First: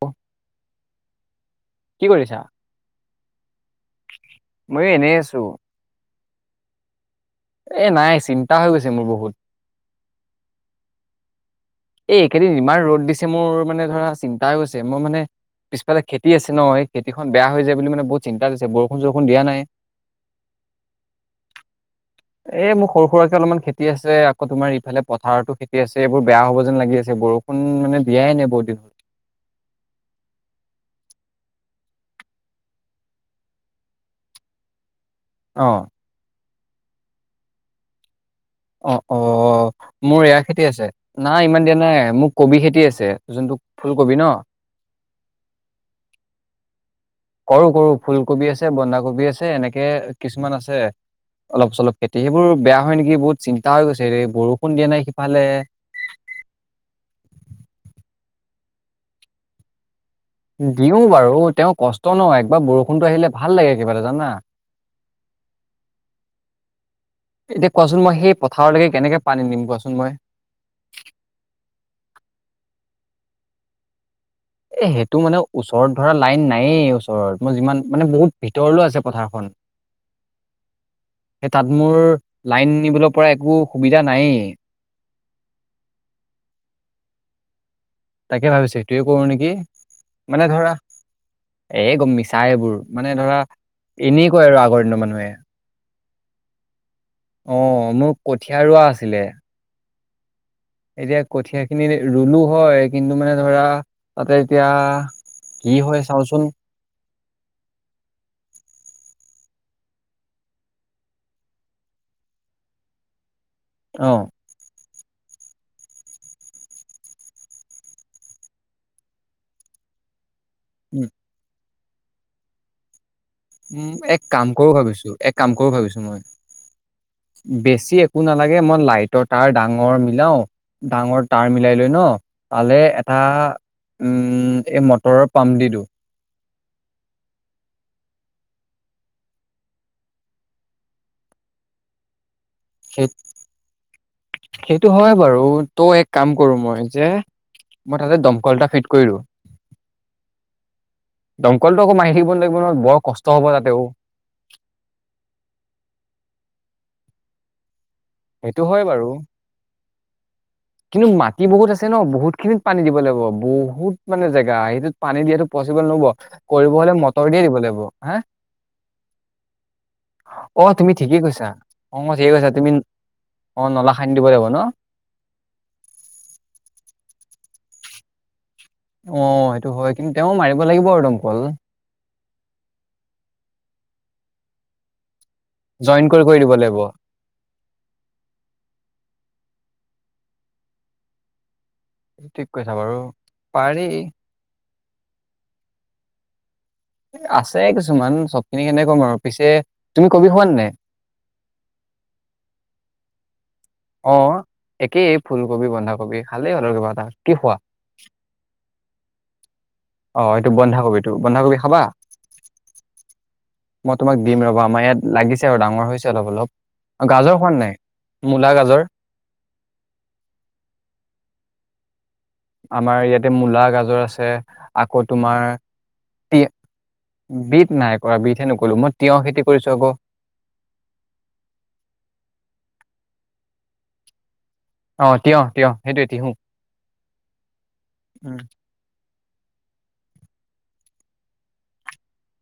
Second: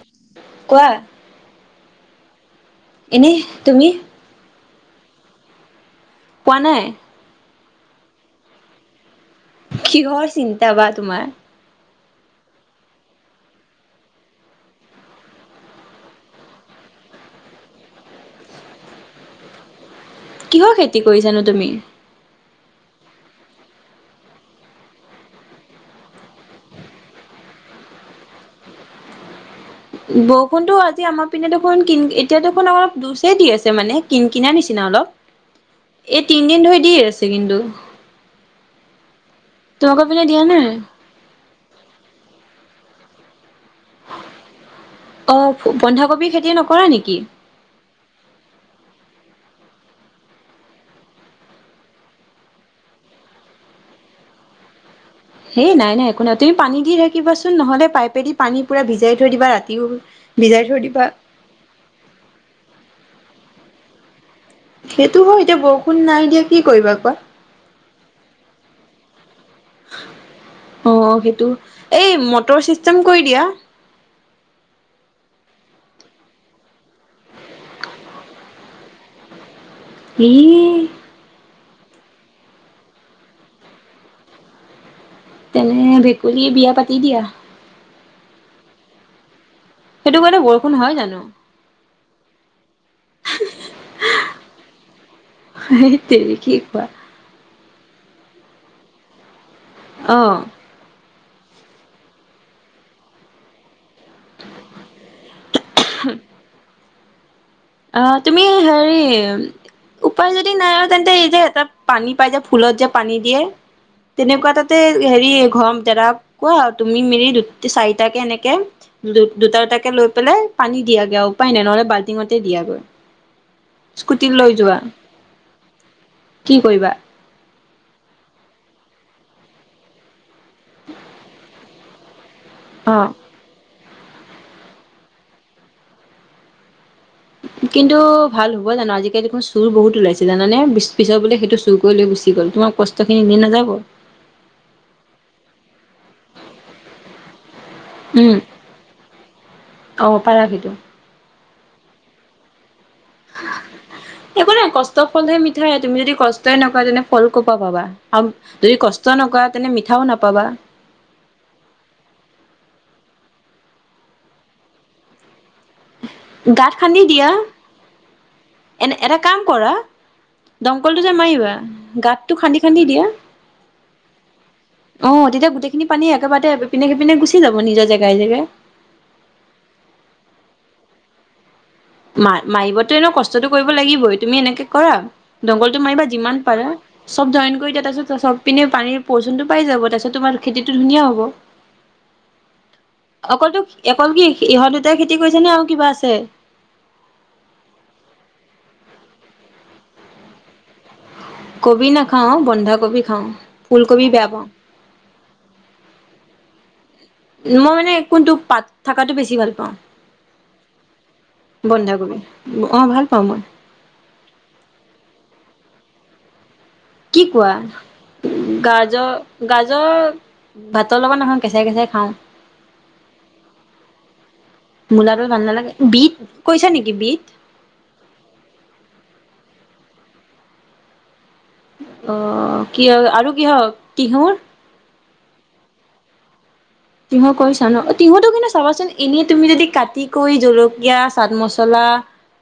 অ, কোৱা? কি কৰিছা? এনেই তুমি? ময়ো এনেই আছো। পোৱা নাই? এ নাই চিন্তা হৈ গৈছে মোৰ বহুত। কিহৰ চিন্তা বাা তোমাৰ? এইকেইদিন ইমান ৰ'দ দিছে মোৰ মানে ধৰা চিন্তাই গৈছে মোৰ মানে পিছাফালে খেতি আছে ন খেতিখন বেয়া হৈ যায় বুলি মানে বহুত চিন্তা দিছে বৰষুণ বৰষুণ দিয়া নাই। কিহৰ খেতি কৰিছানো তুমি? এ মোৰ সৰু সুৰাকে অলপমান খেতি আছে আকৌ তোমাৰ ইফালে পথাৰতো খেতি আছে এইবোৰ বেয়া হ'ব যেন লাগি আছে বৰষুণ মানে দিয়াই নাই বহু দিন বৰষুণতো আজি আমাৰ পিনে দেখোন কিন এতিয়া দেখোন আমাৰ জুৰ চে দি আছে মানে কিন কিনা নিচিনা অলপ। অ। এই তিনদিন ধৰি দিয়ে আছে কিন্তু অ', অ', তোমালোকৰ মোৰ পিনে এয়া দিয়া খেতি নাই? আছে। নাই ইমান দিয়া নাই মোৰ কবি খেতি আছে যোনটো ফুলকবি ন অঁ, বন্ধাকবি খেতি নকৰা নেকি? কৰো কৰো ফুলকবি আছে বন্ধাকবি আছে এনেকে কিছুমান আছে। অলপ চলপ খেতি সেইবোৰ বেয়া হয় নেকি বহুত চিন্তা গৈছে ৰে বৰষুণ দিয়া নাই সিফালে হেই নাই নাই একো নাই তুমি পানী দি থাকিবাচোন নহলে পাইপেদি পানী পুৰা ভিজাই থৈ দিবা ৰাতিও ভিজাই থৈ দিওঁ দিবা বাৰু তেওঁ কষ্ট নহ একবাৰ বৰষুণতটো আহিলে ভাল লাগে কিবা এটা জানা সেইটো হয় এতিয়া বৰষুণ নাই দিয়া কি কৰিবা কোৱা এতিয়া কোৱাচোন মই সেই পথাৰলৈকে কেনেকে পানী নিম কোৱাচোন মই। অ, সেইটো এই মটৰ চিষ্টেম কৰি দিয়া। এ সেইটো মানে ওচৰত ধৰা লাইন নায়েই ওচৰত মই যিমান মানে বহুত ভিতৰলৈ আছে পথাৰখন। [inaudible] এই সে তাত মোৰ লাইন নিবলৈ পৰা একো সুবিধা নাই তেনে ভেকুলীয়ে বিয়া পাতি দিয়া। তাকে ভাবিছোঁ সেইটোৱে কৰো নেকি সেইটো কৰিলে মানে ধৰা বৰষুণ হয় জানো? এ গম মিছা এইবোৰ মানে ধৰা এনে কয় আৰু আগৰ দিনৰ মানুহে। হেই তেৰি কি কোৱা? অ', মোৰ কঠীয়া ৰোৱা আছিলে। অ'। এতিয়া কঠীয়া খিনি ৰুলো হয়, কিন্তু মানে ধৰা। তাতে এতিয়া কি হয় চাওঁচোন। অ', তুমি হেৰি। উপায় যদি নাই আৰু তেন্তে এই যে, এটা পানী পাই যে ফুলত যে পানী দিয়ে অ তেনেকুৱা এটাত। তেই হেৰি ঘৰম দাদৱক কোৱা তুমি মিলি দুটি, চাৰিটাকে এনেকে। দু- দুটা, দুটাকে লৈ পেলাই পানী দিয়াগে আৰু উপায় নাই নহ'লে বাল্টিঙতে দিয়া গৈ। উম', এক কাম কৰো ভাবিছো, এক কাম কৰো ভাবিছো মই। কি কৰিবা বেছি একো নালাগে মই লাইটৰ তাঁৰ ডাঙৰ মিলাওঁ। ডাঙৰ তাঁৰ মিলাই লৈ ন। তালে অ এটা উম, এই মটৰৰ পাম্প দি দিওঁ। কিন্তু ভাল হ'ব জানো, আজিকালি দেখোন চুৰ বহুত ওলাইছে জানানে বি- পিছৰ বোলে সেইটো চুৰ। গৈ, লৈ গুচি গ'ল তোমাৰ সেই কষ্টখিনি এনেই নাযাব। সেইটো হয় বাৰু ত' এক কাম কৰো মই যে! মই তাতে উম দমকলএটা ফিট কৰিলো। অ পাৰা সেইটো দমকলটো আকৌ মাৰি থাকিব নাগিব নহয় বৰ কষ্ট হব তাতেওঁ একো নাই কষ্টৰ ফলহে মিঠাই, তুমি যদি কষ্টই নকৰা তেনে ফল ক'ৰ পৰা পাবা। হাম সেইটো যদি হয় বাৰু কষ্ট নকৰা তেনে মিঠাও নাপাবা। কিন্তু মাটি বহুত আছে ন, বহুত খিনিত পানী দিব লাগিব, বহুত মানে জেগা সেইটোত পানী দিয়াটো পচিবল নহ'ব গাঁত কৰিব হ'লে খান্দি মটৰ দিয়া দিয়ে দিব লাগিব হা। এনে এটা কাম কৰা? অ', তুমি দমকলটো যে ঠিকেই কৈছা, মাৰিবা অ' ঠিকেই গাঁতটো কৈছা খান্দি তুমি, খান্দি দিয়া অ' নলা খান্দি দিব লাগিব ন। অ', তেতিয়া গোটেইখিনি পানী একেবাৰতে এপিনে-সেপিনে গুচি যাব নিজৰ জেগাই, জেগাই। অ', সেইটো হয় কিন্তু তেওঁ মাৰিব লাগিব আৰু দমকল। মাৰ- মাৰিবতো এনেও কষ্টতটো কৰিব লাগিবই তুমি এনেকে কৰা দংগলটো জইন মাৰিবা কৰি কৰি যিমান দিব পাৰা। লাগিব চব ঝইন কৰি দিয়া তাৰ পিছত চবপিনে পানীৰ প্ৰৰচুনটো পাই যাব তাৰ পিছত তোমাৰ খেতিটো ধুনীয়া হ'ব। ঠিক কৈছা বাৰু অকলতোক- পাৰি অকল কি ইহঁত দুটাই খেতি কৰিছে নে আৰু কিবা আছে? আছে কিছুমান চবখিনি কেনেকে কম আৰু পিছে তুমি কবি খোৱ নে নাই? কবি নাখাওঁ, বন্ধাকবি খাওঁ। ফুলকবি বেয়া অ', পাওঁ একেই ফুলকবি, বন্ধাকবি খালেই হ'ল আৰু কিবা এটা। কি খোৱা মই মানে কোনটো পাত থাকাটো বেছি ভাল পাওঁ। অ', এইটো বত বন্ধাকবি অ' ভাল পাওঁ মই। মই তোমাক দিম ৰবা, আমাৰ ইয়াত লাগিছে আৰু ডাঙৰ হৈছে অলপ, অলপ কি গাজৰ কোৱা সোৱাদ নে নাই? গাজৰ, গাজৰ ভাতৰ লগত নাখাওঁ, কেঁচাই, কেচাই খাওঁ। আমাৰ ইয়াতে মূলা, গাজৰ আছে আকৌ মূলাটো ভাল তোমাৰ নালাগে বিট তি কৈছা নেকি বিট বিট নাই কৰা বিট হে, নকৰিলো মই তিয়হ খেতি কৰিছো আকৌ। অ', কিয় আৰু কিহৰ তিহুৰ। অ', তিয়হ, তিয়হ সেইটোৱে তিহু। তিহু কৰিচা ন, অ' তিহুটো কিন্তু চাবাচোন। এনেই তুমি যদি কাটি কৰি জলকীয়া, চাট মচলা,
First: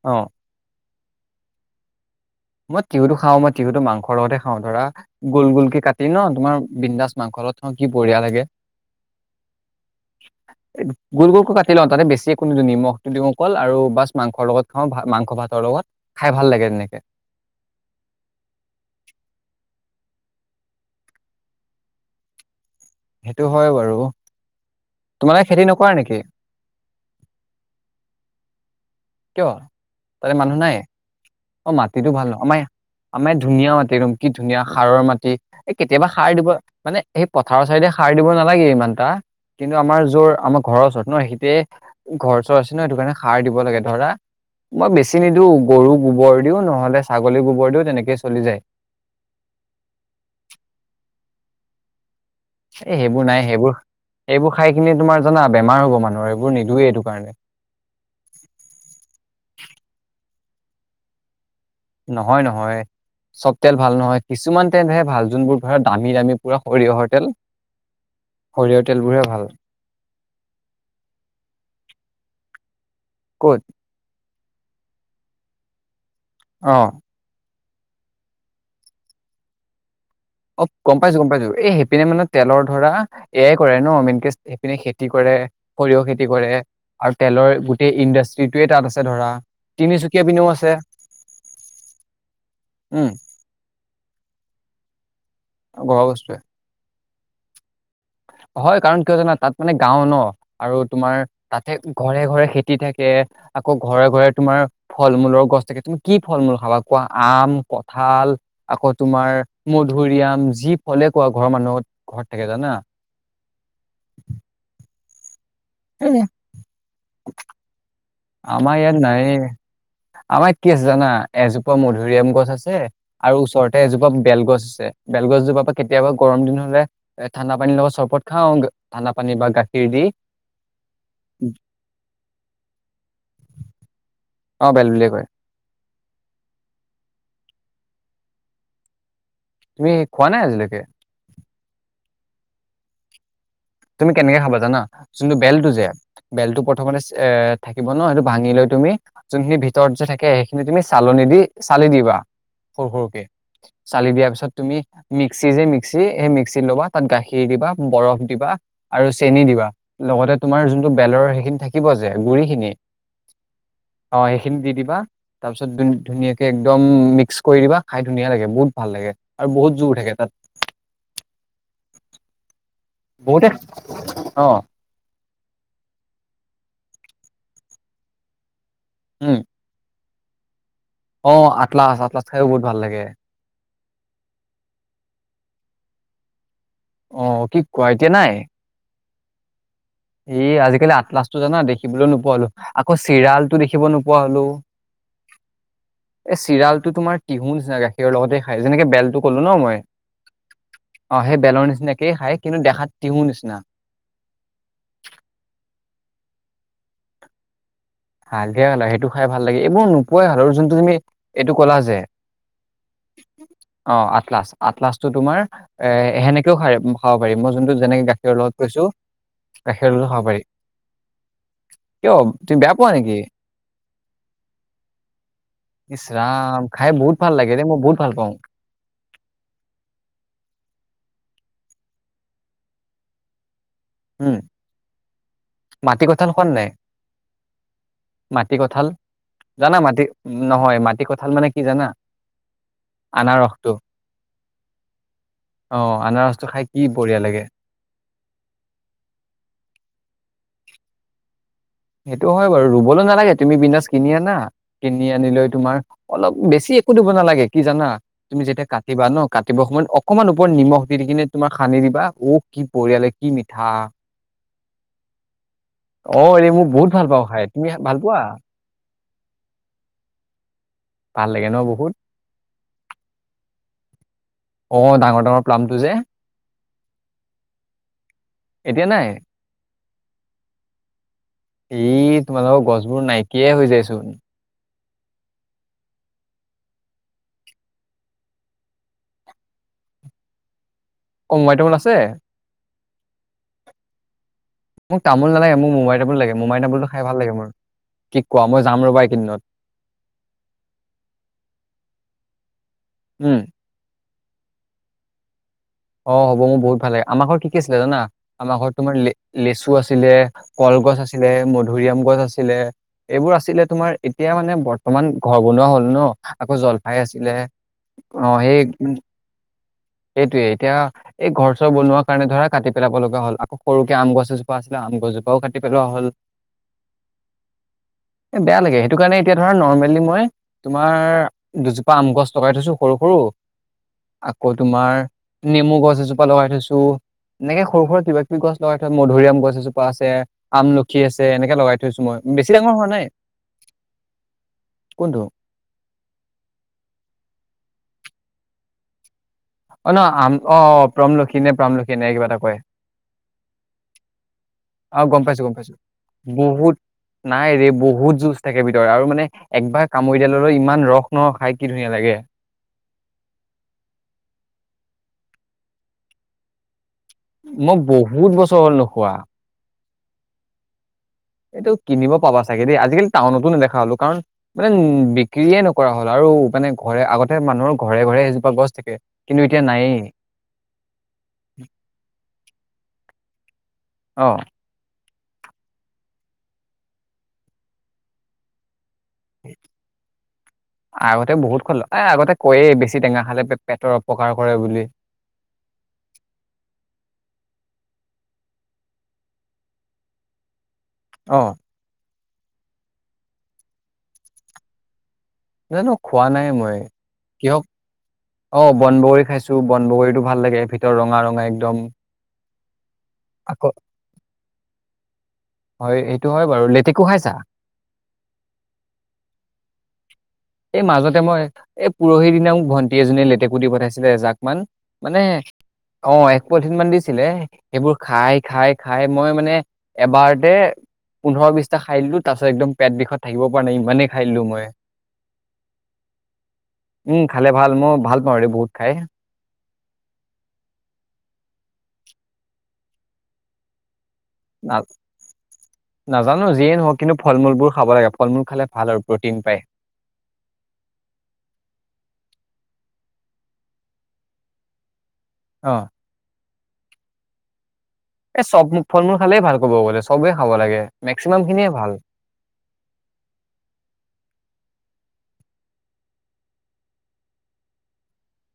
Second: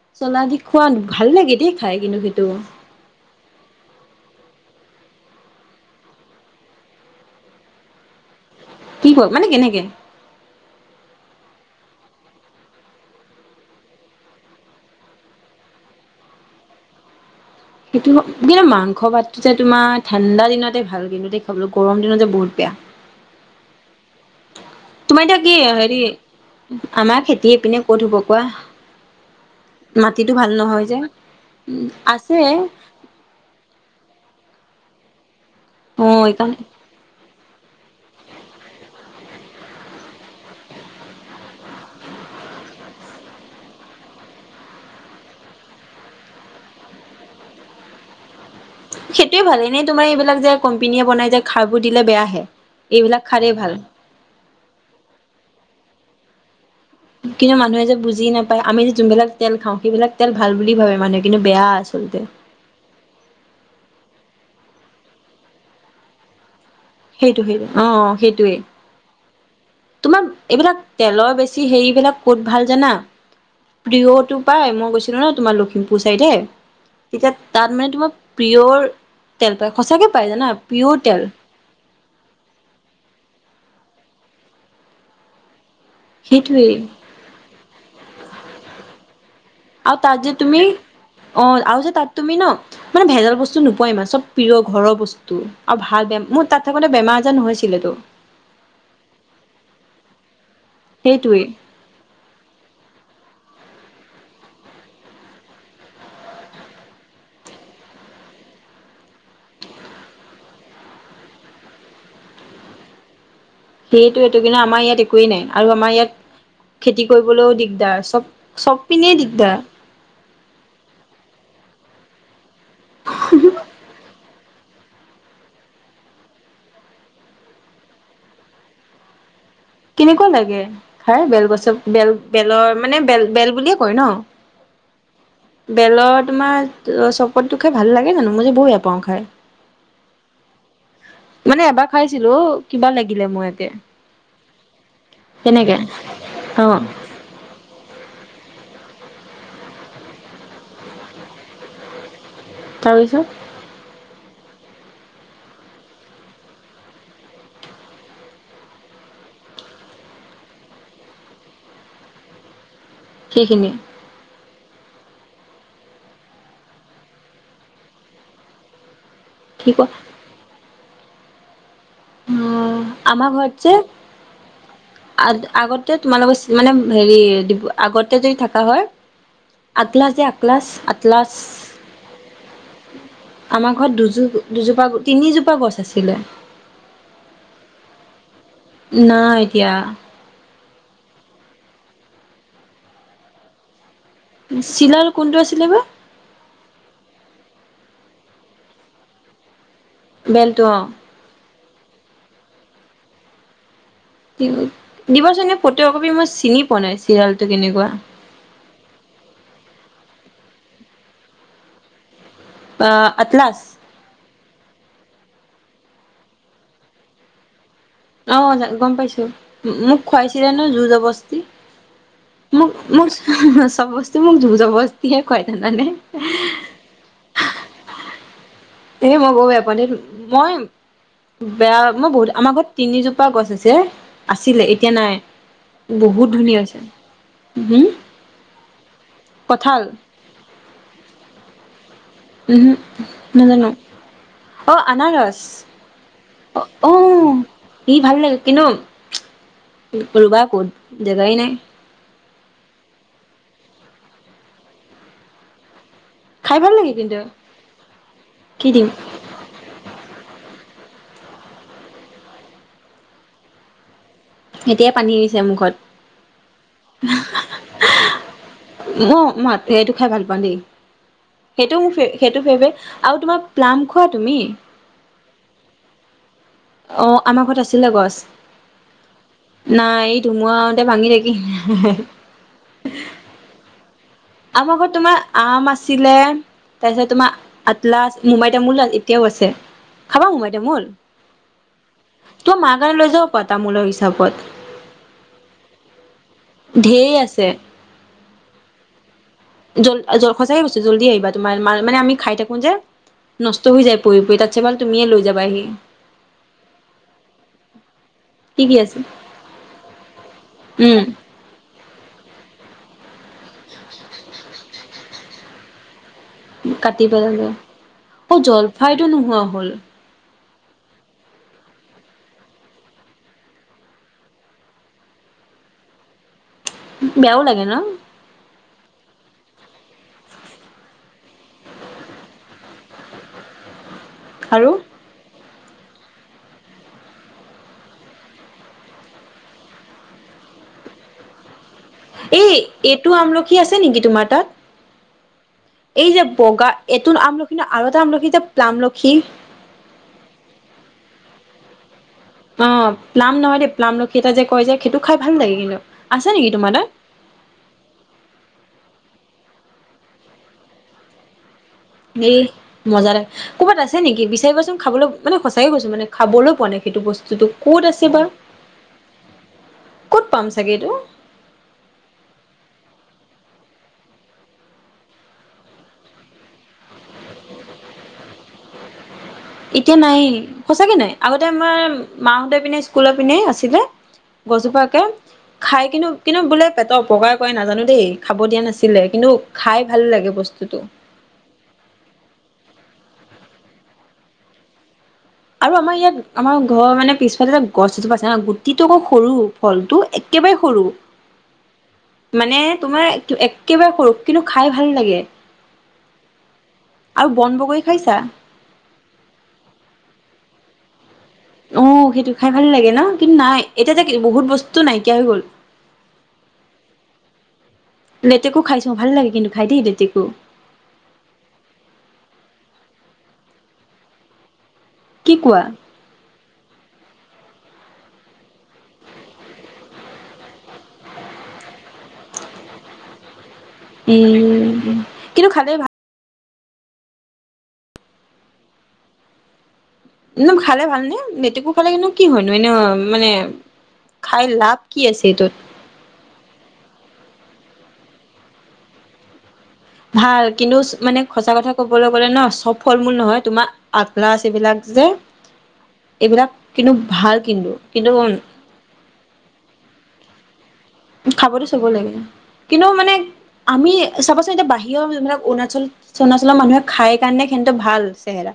অ চলা দি খোৱাত ভাল লাগে দেই খাই কিন্তু সেইটো। মই তিহুতো খাওঁ, মই তিহুটো মাংস লগতে খাওঁ ধৰা। গোল, গোলকে কাটি ন তোমাৰ বিন্দাছ মাংস লগত খাওঁ কি বহিয়া লাগে। কি কয় মানে কেনেকে? [inaudible] গোল, গোল কৈ কাটি লওঁ তাতে বেছি একো নিদিও নিমখটো দিও অকল, আৰু বাছ মাংসৰ লগত খাওঁ, মাংস ভাতৰ লগত। খাই ভাল লাগে তেনেকে। সেইটো কিন্তু মাংস ভাতটো যে তোমাৰ ঠাণ্ডা দিনতে ভাল কিন্তু খাবলৈ গৰম দিনততে বহুত বেয়া। সেইটো হয় বাৰু। তোমাৰ এতিয়া তোমালোকে কি খেতি নকৰা হেৰি নেকি আমাৰ খেতিয়ে পিনে ক'ত হ'ব কোৱা। কিয় তাতে মাটিতটো ভাল মানুহ নাই নহয় যে। অ', উম মাটিতটো ভাল ন আছে আমাই আমাৰ ধুনীয়া মাটি একদম কি ধুনীয়া সাৰুৱা মাটি। এই অ কেতিয়াবা সাৰ দিব এইকাৰণে মানে সেই পথাৰৰ চাইডে সাৰ দিব নালাগে ইমান এটা কিন্তু আমাৰ যোৰ আমাৰ ঘৰৰ ওচৰত ন সিতেয় ঘৰ চৰ আছে ন সেইটো কাৰণে সাৰ দিব লাগে ধৰা মই বেছি নিদিও গৰুক গোবৰ দিও নহলে ছাগলী গোবৰ দিও তেনেকে চলি যায়। সেইটোৱে ভাল এনেই তোমাৰ এইবিলাক যে কোম্পেনীয়ে বনাই যে খাৰ বোৰ দিলে বেয়াহে এ সেইবোৰ এইবিলাক নাই খাৰেই সেইবোৰ ভাল। এইবোৰ খাই খিনি তোমাৰ জানা বেমাৰ হ'ব মানুহৰ এইবোৰ নিদওঁৱেই এইটো কাৰণে। কিন্তু মানুহে যে বুজি নাপায় আমি যে যোনবিলাক তেল খাওঁ সেইবিলাক তেল ভাল বুলি ভাবে মানুহে কিন্তু বেয়া আছে। নহয়, নহয়। চ'ব তেল ভাল নহয় কিছুমান তেলহে ভাল যোনবোৰ ধৰা দামী দামী পুৰা সৰিয়হৰ। তেল সেইটো সেইটো অ', সেইটোৱেই। সৰিয়হৰ তেলবোৰহে ভাল তোমাৰ এইবিলাক তেলৰ বেছি হেৰিবিলাক ক'ত ভাল জানা ক'ত প্ৰিয়টো পায় মই গৈছিলো ন তোমাৰ লখিমপুৰ ছাইডহে অ'। তেতিয়া তাত মানে তোমাৰ প্ৰিঅ'ৰ তেল পাই সঁচাকে পায় জানা। অ', গম পাইছো, তেল গম পাইছো। এই সেইপিনে মানে তেলৰ ধৰা এয়াই কৰে ন মেনকে সেইপিনে খেতি কৰে। সৰিয়হ খেতি কৰে সেইটোৱেই আৰু তেলৰ গোটেই ইণ্ডাষ্ট্ৰিটোৱে তাত আছে ধৰা। আৰু তাত তিনিচুকীয়া যে পিনেও তুমি আছে অ আৰু যে তাত তুমি ন মানে উম ভেজাল বস্তু নোপোৱা ইমান চ'ব প্ৰিয় ঘৰৰ বস্তু আৰু ঘৰৰ ভাল বে বস্তুৱে মোৰ তাত থাকোতে বেমাৰ আজাৰ নহৈছিলেতো। হয় কাৰণ কিয় জানা তাত মানে গাওঁ ন আৰু তোমাৰ সেইটোৱে তাত ঘৰে, ঘৰে খেতি থাকে আকৌ ঘৰে, ঘৰে তোমাৰ ফল- মূলৰ গছ থাকে তুমি কি ফল- মূল খাবা কোৱা আম, কঁঠাল আকৌ তোমাৰ মধুৰিআম যি ফলে কোৱা ঘৰৰ মানুহত ঘৰত থাকে জানা। সেইটোৱেটো এইটো কিন্তু আমাৰ ইয়াত একোৱেই নাই আৰু আমাৰ এ ইয়াত খেতি কৰিবলৈও দিগদাৰ চব আমাৰ চব ইয়াত পিনে নাইয়ে দিগদাৰ। আমাৰ কি আছে জানা এজোপা মধুৰিআম গছ আছে আৰু ওচৰতে এজোপা বেল গছ আছে বেলগছজোপাৰ পৰা কেতিয়াবা গৰম দিন হলে এ' ঠাণ্ডাানীৰ লগত চৰবত খাওঁ ঠাণ্ডা পানী বা গাখীৰ দি কেনেকুৱা লাগে খাই বেলগছৰ বেল বেলৰ মানে বেল বেল বুলিয়ে কয় ন। অ', বেল বুলিয়ে কয়। বেলৰ তোমাৰ চৰবতটো খাই ভাল লাগে জানো মই যে বহু বেয়া পাওঁ খাই। তুমি খোৱা নাই আজিলৈকে? মানে এবাৰ খাইছিলো কিবা লাগিলে মোৰ একে। তুমি কেনেকে খাবা জানা যোনটো বেলটো তেনেকে যে বেলটো অ প্ৰথমতে এ' থাকিব ন সেইটো ভাঙি লৈ তুমি যোনখিনি ভিতৰত যে থাকে সেইখিনি তুমি চালনি দি চালি দিবা সৰু সৰুকে। তাৰপিছত চালি দিয়াৰ পিছত তুমি মিক্সি যে মিক্সি সেই মিক্সিত ল'বা তাত গাখীৰ দিবা, বৰফ দিবা আৰু চেনি দিবা লগতে তোমাৰ যোনটো বেলৰৰ সেইখিনি থাকিব যে গুৰি খিনি সেইখিনিয়ে অ, সেইখিনি দি দিবা। তাৰপিছত ধুনীয়াকে একদম মিক্স কৰি দিবা খাই ধুনীয়া লাগে বহুত ভাল লাগে। আৰু কি বহুত ক জোৰ থাকে তাত। উম, আমাৰ বহুতে ঘৰত যে অ আগতে তোমালোকৰ মানে হেৰি আগতে যদি থাকা হয়-। উম। আগলাছ যে আগলাছ অ, আটলাচ, আটলাচ খাইয়ো বহুত ভাল লাগে। আমাৰ ঘৰত দুযো-দুজোপা, তিনিজোপা গছ আছিলে। অ, কি কোৱা এতিয়া নাই। নাই এতিয়া। এই আজিকালি আটলাছ টো জানা দেখিবলৈ নোপোৱালো আকৌ চিৰাল টো দেখিব নো চিলাৰ কোনটো আছিলে বা এ, চিৰালটো তোমাৰ টহুৰ নিচিনা গাখীৰৰ লগতে খাই যেনেকে বেলটো ক'লো ন মই বেলতটো অ'। অ, সেই বেলৰ নিচিনাকেই খাই কিন্তু দেখাত তিহৰ নিচিনা দিবচোন ফটো কপি মই চিনি পোৱা নাই চিৰিয়টো কেনেকুৱা হালধিয়া হাল আৰু সেইটো খাই ভাল লাগে। এইবোৰ নোপোৱাই হালো আৰু যোনটো তুমি এইটো কলা যে অ, আটলছ অ, আটলাচ, আটলাচ টো তোমাৰ এ সেনেকেও খ-খাব পাৰিম মই যোনটো যেনেকে গাখীৰ অ, গম পাইছো মোক পাৰি। খুৱাইছিলে ন যুজৰ বস্তি কিয় তুমি বেয়া মোক পোৱা নেকি? মোৰচব বস্তি মোক ধুজ বস্তিহে খুৱাই থানানে। ই্ৰাম খাই বহুত ভাল লাগে দে মই বহুত ভাল পাওঁ। এ, মই বৌ বেয়া পাওঁ দে। বেয়া মই বহুত আমাৰ ঘৰত তিনিজোপা গছ আছে। উম, আছিলে এতিয়া নাই মাটি কঁঠাল বহুত খোৱা নে ধুনীয়া নাই? হৈছে। হম মাটি কঠাল জানা কঁঠাল মাটি নহয় মাটি কঠাল মানে কি জানা উম, নাজানো। আনাৰসটো অহ, আনাৰস অ', আনাৰসটো খাই কি উ বঢ়িয়া লাগে। সি ভাল লাগে কিনো ৰুবা ক'ত জেগাই নাই। সেইটো হয় বাৰু, ৰুবলৈ নালাগে তুমি পিনাজ কিনি আনা কিনি আনি লৈ তোমাৰ অলপ খাই ভাল বেছি লাগে একো দিব কিন্তু নালাগে কি জানা তুমি কি যেতিয়া দিম কাটিবা ন কাটিবৰ সময়ত অকণমান ওপৰত নিমখ দি, দি কিনে তোমাৰ সানি দিবা আকো কি বঢ়িয়া লাগে কি মিঠা। এতিয়াই পানী আহিছে মুখত। অ, এই মোৰ বহুত ভাল পাওঁ খাই তুমি ভাল পোৱা ম-মাত এইটো খাই ভাল পাওঁ দেই। ভাল লাগে ন সেইটো বহুত মোৰ সেইটো ফেভৰেট আৰু তোমাৰ প্লাম খোৱা তুমি? অ, ডাঙৰ, ডাঙৰ প্লাম্পটো যে অ, আমাৰ ঘৰত আছিলে এতিয়া নাই গছ নাই এই ধুমুহাঁতে ভাঙি ই থাকিল। [inaudible] তোমালোকৰ গছবোৰ নাইকিয়াই হৈ যাইছো। আম, আগৰত তোমাৰ আম আছিলে। তাৰপিছত তোমাৰ আটলা মুমাই তামোল এতিয়াও আছে খাবা মুমাই তামোল? অমবাইটামান আছে। তই মাৰ গাৰ লৈ যাব প তামোলৰ হিচাপত মোক তামোল নালাগে মোকোই টাবো লাগে মোমাই তামুলটো খাই ঢেৰ ভাল লাগে। আছে মোৰ কি ক মই যাম ৰ'বা এইকেইদিনত। জল-জ সচাইে গৈছ জল্দি আহিবা তোমাৰ মানে আমি খাই থাকো যে উম ন হৈ যায় পৰি, পৰি তাত চ মাল তুমিয়ে লৈ যাবাহি। অ, হবোৰহুত ভালাগে আমাৰ ঘৰ কি, কি আছিলে জানা। আমাৰ কি ঘৰত কি তোমাৰ আছে লেচু আছিলে, কলগছ উম আছিলে। মধুৰিআম গছ আছিলে, এইবোৰ আছিলে তোমাৰ এতিয়া মানে বৰ্তমান ঘৰ বনোৱা হ'ল ন! আকৌ জলফাই কাটি আছিলে, পেলালে অ', জলফাইটো নোহোৱা হ'ল সেই-সেইটোৱে এতিয়া এই ঘৰ চৰ বনোৱাৰ কাৰণে ধৰা কাটি পেলাব লগা হ'ল। আকৌ সৰুকে আম গছ এজোপা আছিলে, আম গছজোপাও কাটি পেলোৱা হ'ল। বেয়াও লাগে ন! এ, বেয়া লাগে! সেইটো কাৰণে এতিয়া ধৰা নৰ্মেলি মই তোমাৰ দুজোপা আম গছ লগাই থৈছোঁ সৰু, সৰু! আকৌ আৰু তোমাৰ নেমু গছ এজোপা লগাই থৈছোঁ। এনেকে সৰু সুৰা কিবা কিবি গছ লগাই থৈ মধুৰিআম গছ এজোপা আছে, আমলখি আছে এনেকে লগাই থ থৈছোঁ মই। এই বেছি ডাঙৰ হোৱা এইটো নাই! আমলখি আছে নেকি তোমাৰ তাত কোনটো? এই যে বগা এটো আমলখি ন আৰু এটা আমলখি যে প্লামলখি? অ', ন অ', প্ৰমলখি নে প্ৰমলখি এনেকে কিবা এটা কয়। অ', প্লাম নহয় দে প্লামলখি এটা যে কয় যে সেইটো অ খাই ভাল লাগে কিন্তু আছে নেকি তোমাৰ তাত? নাইৰে বহুত জোচ থাকে ভিতৰত আৰু মানে একবাৰ কামুৰি দিয়া লগে, লগে ইমান ৰস নহ খাই কি ধুনীয়া লাগে! মজা লাগে, ক'ৰবাত আছে নেকি বিচাৰিবাচোন খাবলৈ, মানে সঁচাকে কৈছোঁ মানে খাবলৈ পোৱা নাই সেইটো বস্তু। মই বহুত বছৰ হ'ল নোখোৱা। ক'ত পাম চাগে এইটো? এইটো কিনিব পাবা চাগে দে, আজিকালি টাউনত নেদেখা হ'লো কাৰণ মানে উম, বিক্ৰীয়ে নকৰা হ'ল আৰু মানে ঘৰে আগতে মানুহৰ ঘৰে, ঘৰে এজোপা গছ থাকে। কিন্তু নায়েই এতিয়া নাইয়ে সঁচাকে নাই। আগতে আমাৰ মাহঁতে পিনে স্কুলৰ পিনে আছিলে। অ গছজোপা একে খাই কিন্তু, কিন্তু বোলে পেটৰ অপকাৰ কৰে নাজানো দেই খাব দিয়া নাছি লে কিন্তু খাই ভাল লাগে বস্তুটো। আগতে বহুত খালোঁ। এ, আগতে কয়েই বেছি টেঙা খালে পে-পেটৰ অপকাৰ কৰে বুলি। আৰু আমাৰ ইয়াত আমাৰ ঘৰৰ মানে পিছফালেএটা গছ এজোপা আছে হা' গুটিটো আকৌ সৰু ফলটো একেবাৰে সৰু। অ'। মানে তোমাৰ একেবাৰে সৰু কিন্তু খাই ভাল লাগে। জানো খোৱা নাই মই, আৰু বন কিয় বগৰী খাইছা অ', বন বগৰী খাইছোঁ, বন বগৰীতো ভাল লাগে। ভিতৰত ৰঙা, ৰঙা একদম অ', সেইটো খাই ভাল লাগে ন, কিন্তু নাই আকৌ এতিয়া যে বহুত বস্তু নাইকিয়া হৈ গ'ল। হয়, সেইটো হয়, বাৰু। লেটকো খাইছা? লেতেকু খাইছোঁ। ভাল লাগে কিন্তু খাই দেই লেতেকু। এই মাজতে মই এই পৰহি দিনা মোক ভণ্টি এজনীয়ে, লেটেকু দি পঠাইছিলে এজাক মান- মানে কি কোৱা অ', এক পলিথিন মান দিছিলে সেইবোৰ খাই, খাই, খাই মই মানে এবাৰতে পোন্ধৰ বিশটা খাই দিলোঁ, তাৰপিছত একদম পেট বিষত থাকিব পৰা নাই ই ইহ, কিন্তু খাই পেলাই ভাল উম, খালে ভাল মই ভাল পাওঁ আৰু বহুত খাই। একদম খালে ভালনে? লেতেকু খালে কিন্তু কি হয়নো এনে মানে খাই না লাভ কি আছে এইটোত? নাজানো যিয়েই নহওঁক, কিন্তু ফলমূলবোৰ খাব লাগে। ফলমূল খালে ভাল আৰু প্ৰ'টিন পায়। ভাল কিন্তু মানে সঁচা কথা ক'বলৈ গ'লে ন, চব ফলমূল নহয়, তোমাক আটলাছ এইবিলাক যে অ'। এইবিলাক কিন্তু ভাল কিন্তু, কিন্তু এই চব ফলমূল খালেইে ভাল ক'ব গ'লে চবেই খাব লাগে। মেক্সিমাম খাবতো খিনিয়ে চবেই ভাল লাগে, কিন্তু মানে আমি চাবচোন এতিয়া বাহিৰৰ যোনবিলাক অৰুণাচল অৰুণাচল মানুহে খাই কাৰণে সিঁহতৰ ভাল চেহেৰা,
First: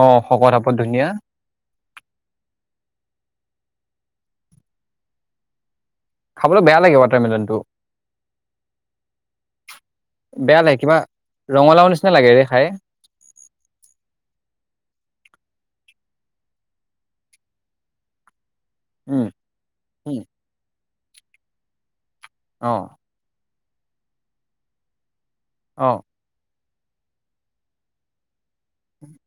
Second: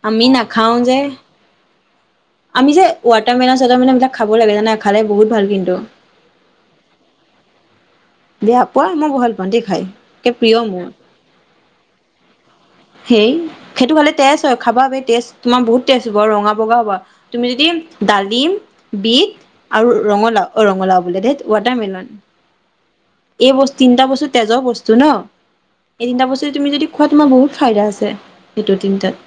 অ আমি শকত আপত নাখাওঁ যে! ধুনীয়া আমি যে ৱাটৰ মেলনচুৱাটাৰ মেলনবিলাক খাব লাগে জানা, খালে বহুত ভাল কিন্তু। খাবলে বেয়া লাগে ৱাটাৰমিলনটো। বেয়া পোৱা মই [unintelligible] ভণ্টীয়ে খাই একে প্ৰিয় বেয়া লাগে মোৰ! কিবা ৰঙালাও নিচিনা লাগে খাই! সেই সেইটো ভালে তেজ হয়! খাবা ব তেজ তোমা বহুত তেজ হ'ব আৰু ৰঙা বগা হ'ব আৰু? তুমি যদি ডালিম, উম বিট আৰু উম ৰঙালাও অ ৰঙালাও বোলে দে ৱাটাৰমেলন, অ এই বস্তু তিনিটা বস্তু তেজৰ বস্তু ন অঁ এই তিনিটা বস্তু তুমি যদি খোৱা তোমাৰ বহুত ফাইদা আছে সেইটো তিনিটাত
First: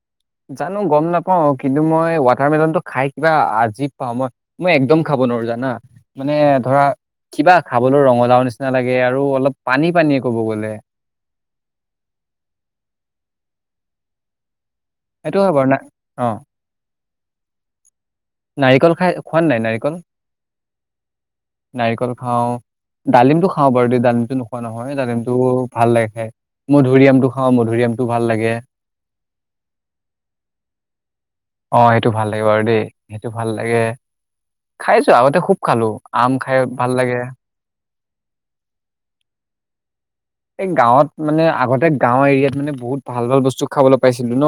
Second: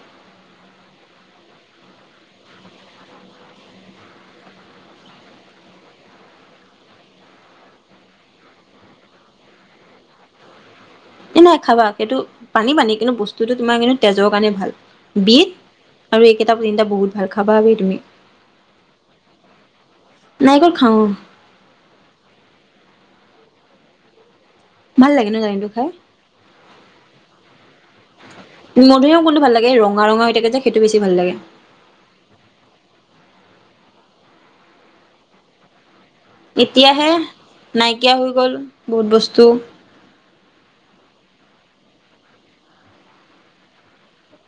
জানো গম নাপাও কিন্তু মই ৱাটাৰ মেলনতো খাই কিবা আজি পাওঁ মই মই একদম খাব নোৱাৰো জানা মানে ধৰা কিবা খাবলৈ ৰঙালাও নিচিনা লাগে আৰু অলপ পানী -পানীয়ে- কব গ'লে এ নাই খাবা সেইটো পানী -পানী -কিন্তু বস্তুটো তোমাৰ কিন্তু তেজৰ কাৰণে ভাল সেইটো বিধ হয় বাৰু না আৰু অ এইকেইটা তিনিটা বহুত ভাল খাবাি তুমি নাৰিকল খাই খোৱাত নাই নাৰিকল নাৰিকল খাওঁ নাৰিকল খাওঁ -ডালিমটো খাওঁ- বাৰু দ ডালিমটো ন োৱা নহয় ভাল লাগে তাদিমতটো ন জাৰনীটো খাই ভাল লাগে খে মধুৰিআমটো খাওঁ মধুৰিআম মধুৰিও কোনটো ভাল লাগে ৰঙা- ৰঙা- হৈ থাকে যে সেইটো বেছি ভাল লাগে অ সেইটো ভাল লাগে বাৰু দেই সেইটো ভাল লাগে খাইছো আগতে খুব খালো আম খাই ভাল এতিয়াহে লাগে নাইকিয়া হৈ গ'ল বহুত বস্তু এই গাঁৱত মানে আগতে গাঁও এৰিয়াত মানে বহুত ভাল ভাল বস্তু খাবলৈ পাইছিলো ন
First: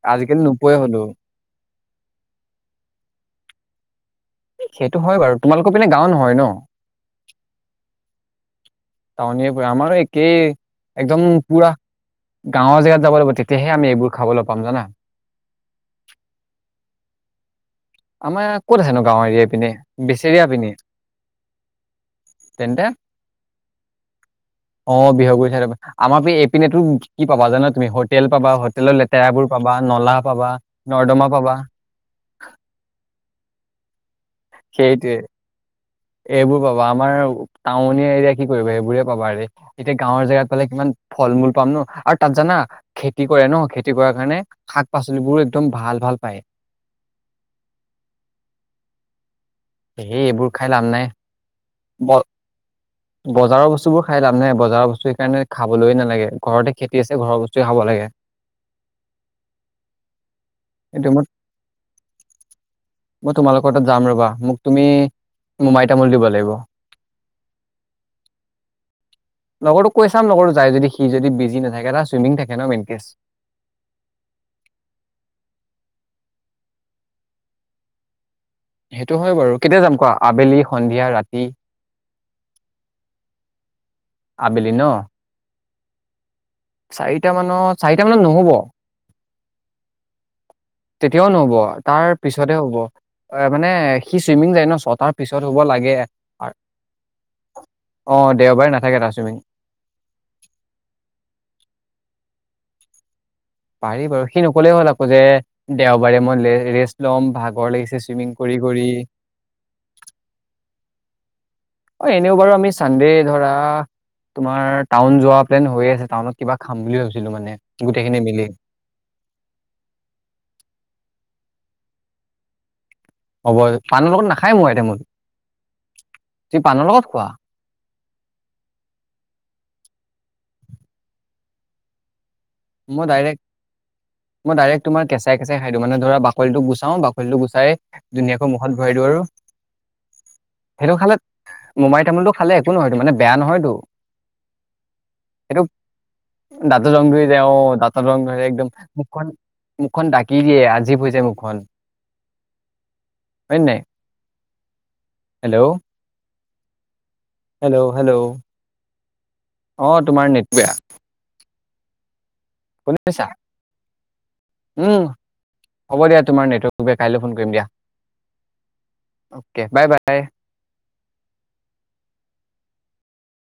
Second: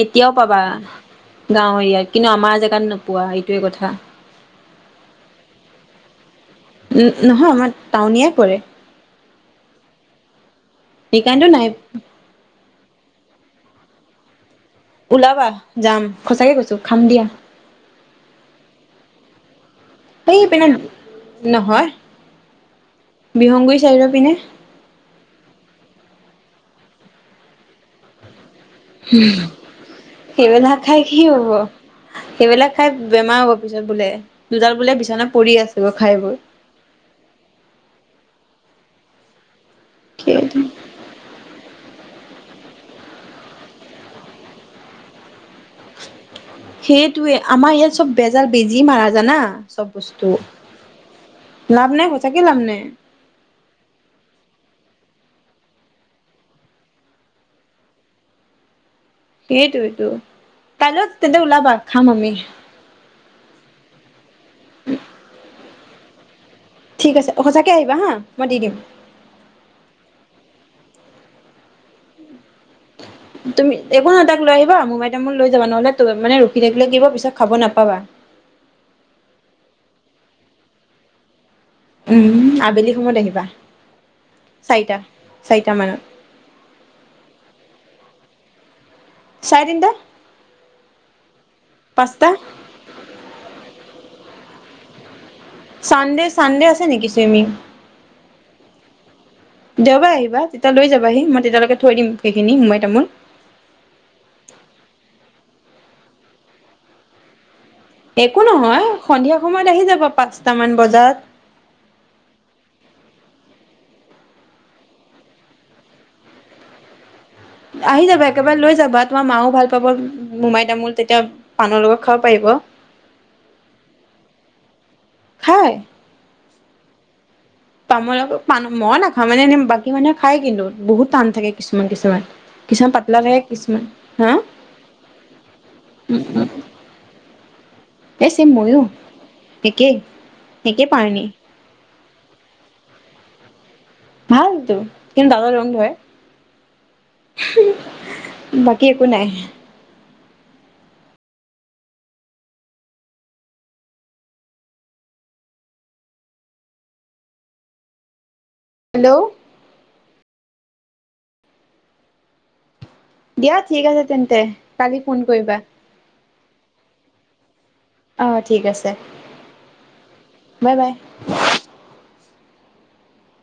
এতিয়াও আজিকালি পাবা নোপোৱাই হলো গাঁও এৰিয়াত কিন্তু আমাৰ জেগাত নোপোৱা এইটোোৱে কথা সেইটো হয় বাৰু তোমালোকৰ পিনে গাও নহয় ন উ নহয় আমাৰ টাউনিয়ে কৰে টাউন প আমাৰো একেই একদম সেইকাৰণেতো নাই পুৰা গাঁৱৰ জেগাত যাব লাগিব তেতিয়াহে আমি এইবোৰ খাবলৈ পাম জানা ওলাবা যাম সচাকে কৈছো খাম দিয়া আমাৰ ক'ত আছেনো গাঁৱৰ এৰিয়াই পিনে এইেই পিনে নহয় তেন্তে বিহংগুৰি চাইদৰ পিনে অ বিহু চাই আমাৰ এইপিনেতো কি পাব জানা তুমি হোটেল পাবা তেলৰ লেতেৰা বোৰ পাবা নলা পাবা সেইবিলাক খাই কি নৰ্দমা হ'ব পাবা সেইবিলাক খাই বেমাৰ হ'ব পিছত বোলে দুডাল বোলে সেইটোৱে বিছনা পৰি আছে গৈ খাই বৈ এইবোৰ পাবা আমাৰ টাউন এৰিয়া কি কৰিবা এইেইবোৰে পাবা আৰু এতিয়া গাঁৱৰ জেগাত সেইটো পালে কিমান ফল মূল পাম ন আৰু তাত জানা খেতি কৰে ন খেতি কৰাৰ কাৰণে শাক পাচলিবোৰ একদম ভাল ভাল পায় সেইটোৱে আমাৰ ইয়াত চব বেজাৰ বেজি মাৰা জানা চব সেই বস্তু এইবোৰ খাই লাভ নাই লাভ ব নাই সঁচাকে লাভ নাই বজাৰৰ বস্তুবোৰ খাই লাম নে বজাৰৰ বস্তু সেই কাৰণে খাবলৈয় নালাগে ঘৰতে খেতি আছে ঘৰৰ বস্তুৱে খাব লাগে সেইটো- সেইটো এইটো -কাইলৈত মই তেন্তে ওলাবা খাম আমি মই তোমালোকৰ তাত যাম ৰবা মোক তুমি মোমাই তামোল দিব লাগিব ঠিক আছে সঁচাকে আহিবা হা মই দি দিম লগৰো কৈ চাম লগৰো যাই যদি সি যদি বিজি নাথাকে চুইমিং থাকে ন মনক তুমি একো এাকৈ আহা মো মাই তামোল লৈ যাবা নহ'লে মানে ৰখি থাকিলে কিিব পিছত খাব নাপাবা সেইটো হয় বাৰু কেতিয়া যাম কোৱা আবেলি সন্ধিয়া ৰাতি উ আবেলি সময়ত আহিবা আবেলি ন চাৰিটা -চাৰিটা -মানত চাৰিটা মানৰ -চাৰিটা মানত- নহ'ব চাইদ দা তেতিয়াও নহব তাৰ পাঁচটা পিছতে হ'ব এ মানে সি চুইমিং যায় ন চ তাৰ পিছত হ'ব লাগে চানডে চানডে আছে নেকি চুইমিং অ দেওবাৰে নাথাকে তাচমিি দেওবাৰে আহিবা তেতিয়া লৈ যাবাহি মই তেতিয়ালৈকে থৈ দিম সেইখিনি সোমাই তামো পাৰি বাৰু সি নকলেই হ'ল আকৌ যে দেওবাৰে মই ৰেষ্ট লম ভাগৰ লাগিছে চুইমিং একো কৰি নহয় কৰি সন্ধিয়া সময়ত আহি যাব পাঁচটামান বজাত। অ এনেও বাৰু আমি চানডে ধৰা তোমাৰ টাউন যোৱা প্লেন হৈয়ে আছে। টাউনত কিবা খাম বুলি ভাবিছিলো মানে। আহি গোটেইখিনি যাবা মিলি একেবাৰে লৈ যাবা। তোমাৰ মাও ভাল পাব মোমাই তামোল তেতিয়া পাণৰ লগত খাব পাৰিব। হ'ব। পাণৰ লগত নাখায় মোমাই তামোল। খাই তুমি পাণৰ লগত খোৱা? তামোলৰ লগত পাণ মই মই নাখাওঁ মানে এনে বাকী মানুহে খায় কিন্তু বহুত টান থাকে কিছুমান কিছুমান। কিছুমান মই পাতলা থাকে ডাইৰেক্ট, কিছুমান হা মই ডাইৰেক্ট তোমাৰ কেঁচাই-কেঁচাই খাই দিওঁ, মানে ধৰা বাকলিটোক গুচাওঁ বাকলিটো গুচাই এই চেম ধুনীয়াকৈ ময়ো মুখত ভৰাই দিওঁ আৰু। একেই একেই পাৰনি। মোমাই তামোল খালে একো নহয়ো, মানে বেয়া নহয়তো। ভালতো কিন্তু দাতঁত সেইটো ৰং হয়। দাঁতৰ ৰং ধৰি অ দাঁতৰ ৰং ধৰে একদম মুখখন, মুখখন ডাকি দিয়ে আজিৱ হৈ যায় মুখ খন। হয়নে নাই। হেল্ল'। হেল্ল'। হেল্ল'। হেল্ল'। অ তোমাৰ নেট বেয়া। শুনিছা দিয়া ঠিক আছে তেন্তে কালি উম ফোন কৰিবা। হ'ব দিয়া তোমাৰ নেটৱৰ্ক বেয়া কাইলৈ ফোন কৰিম দিয়া। অ ঠিক আছে। Okay bye bye bye-bye.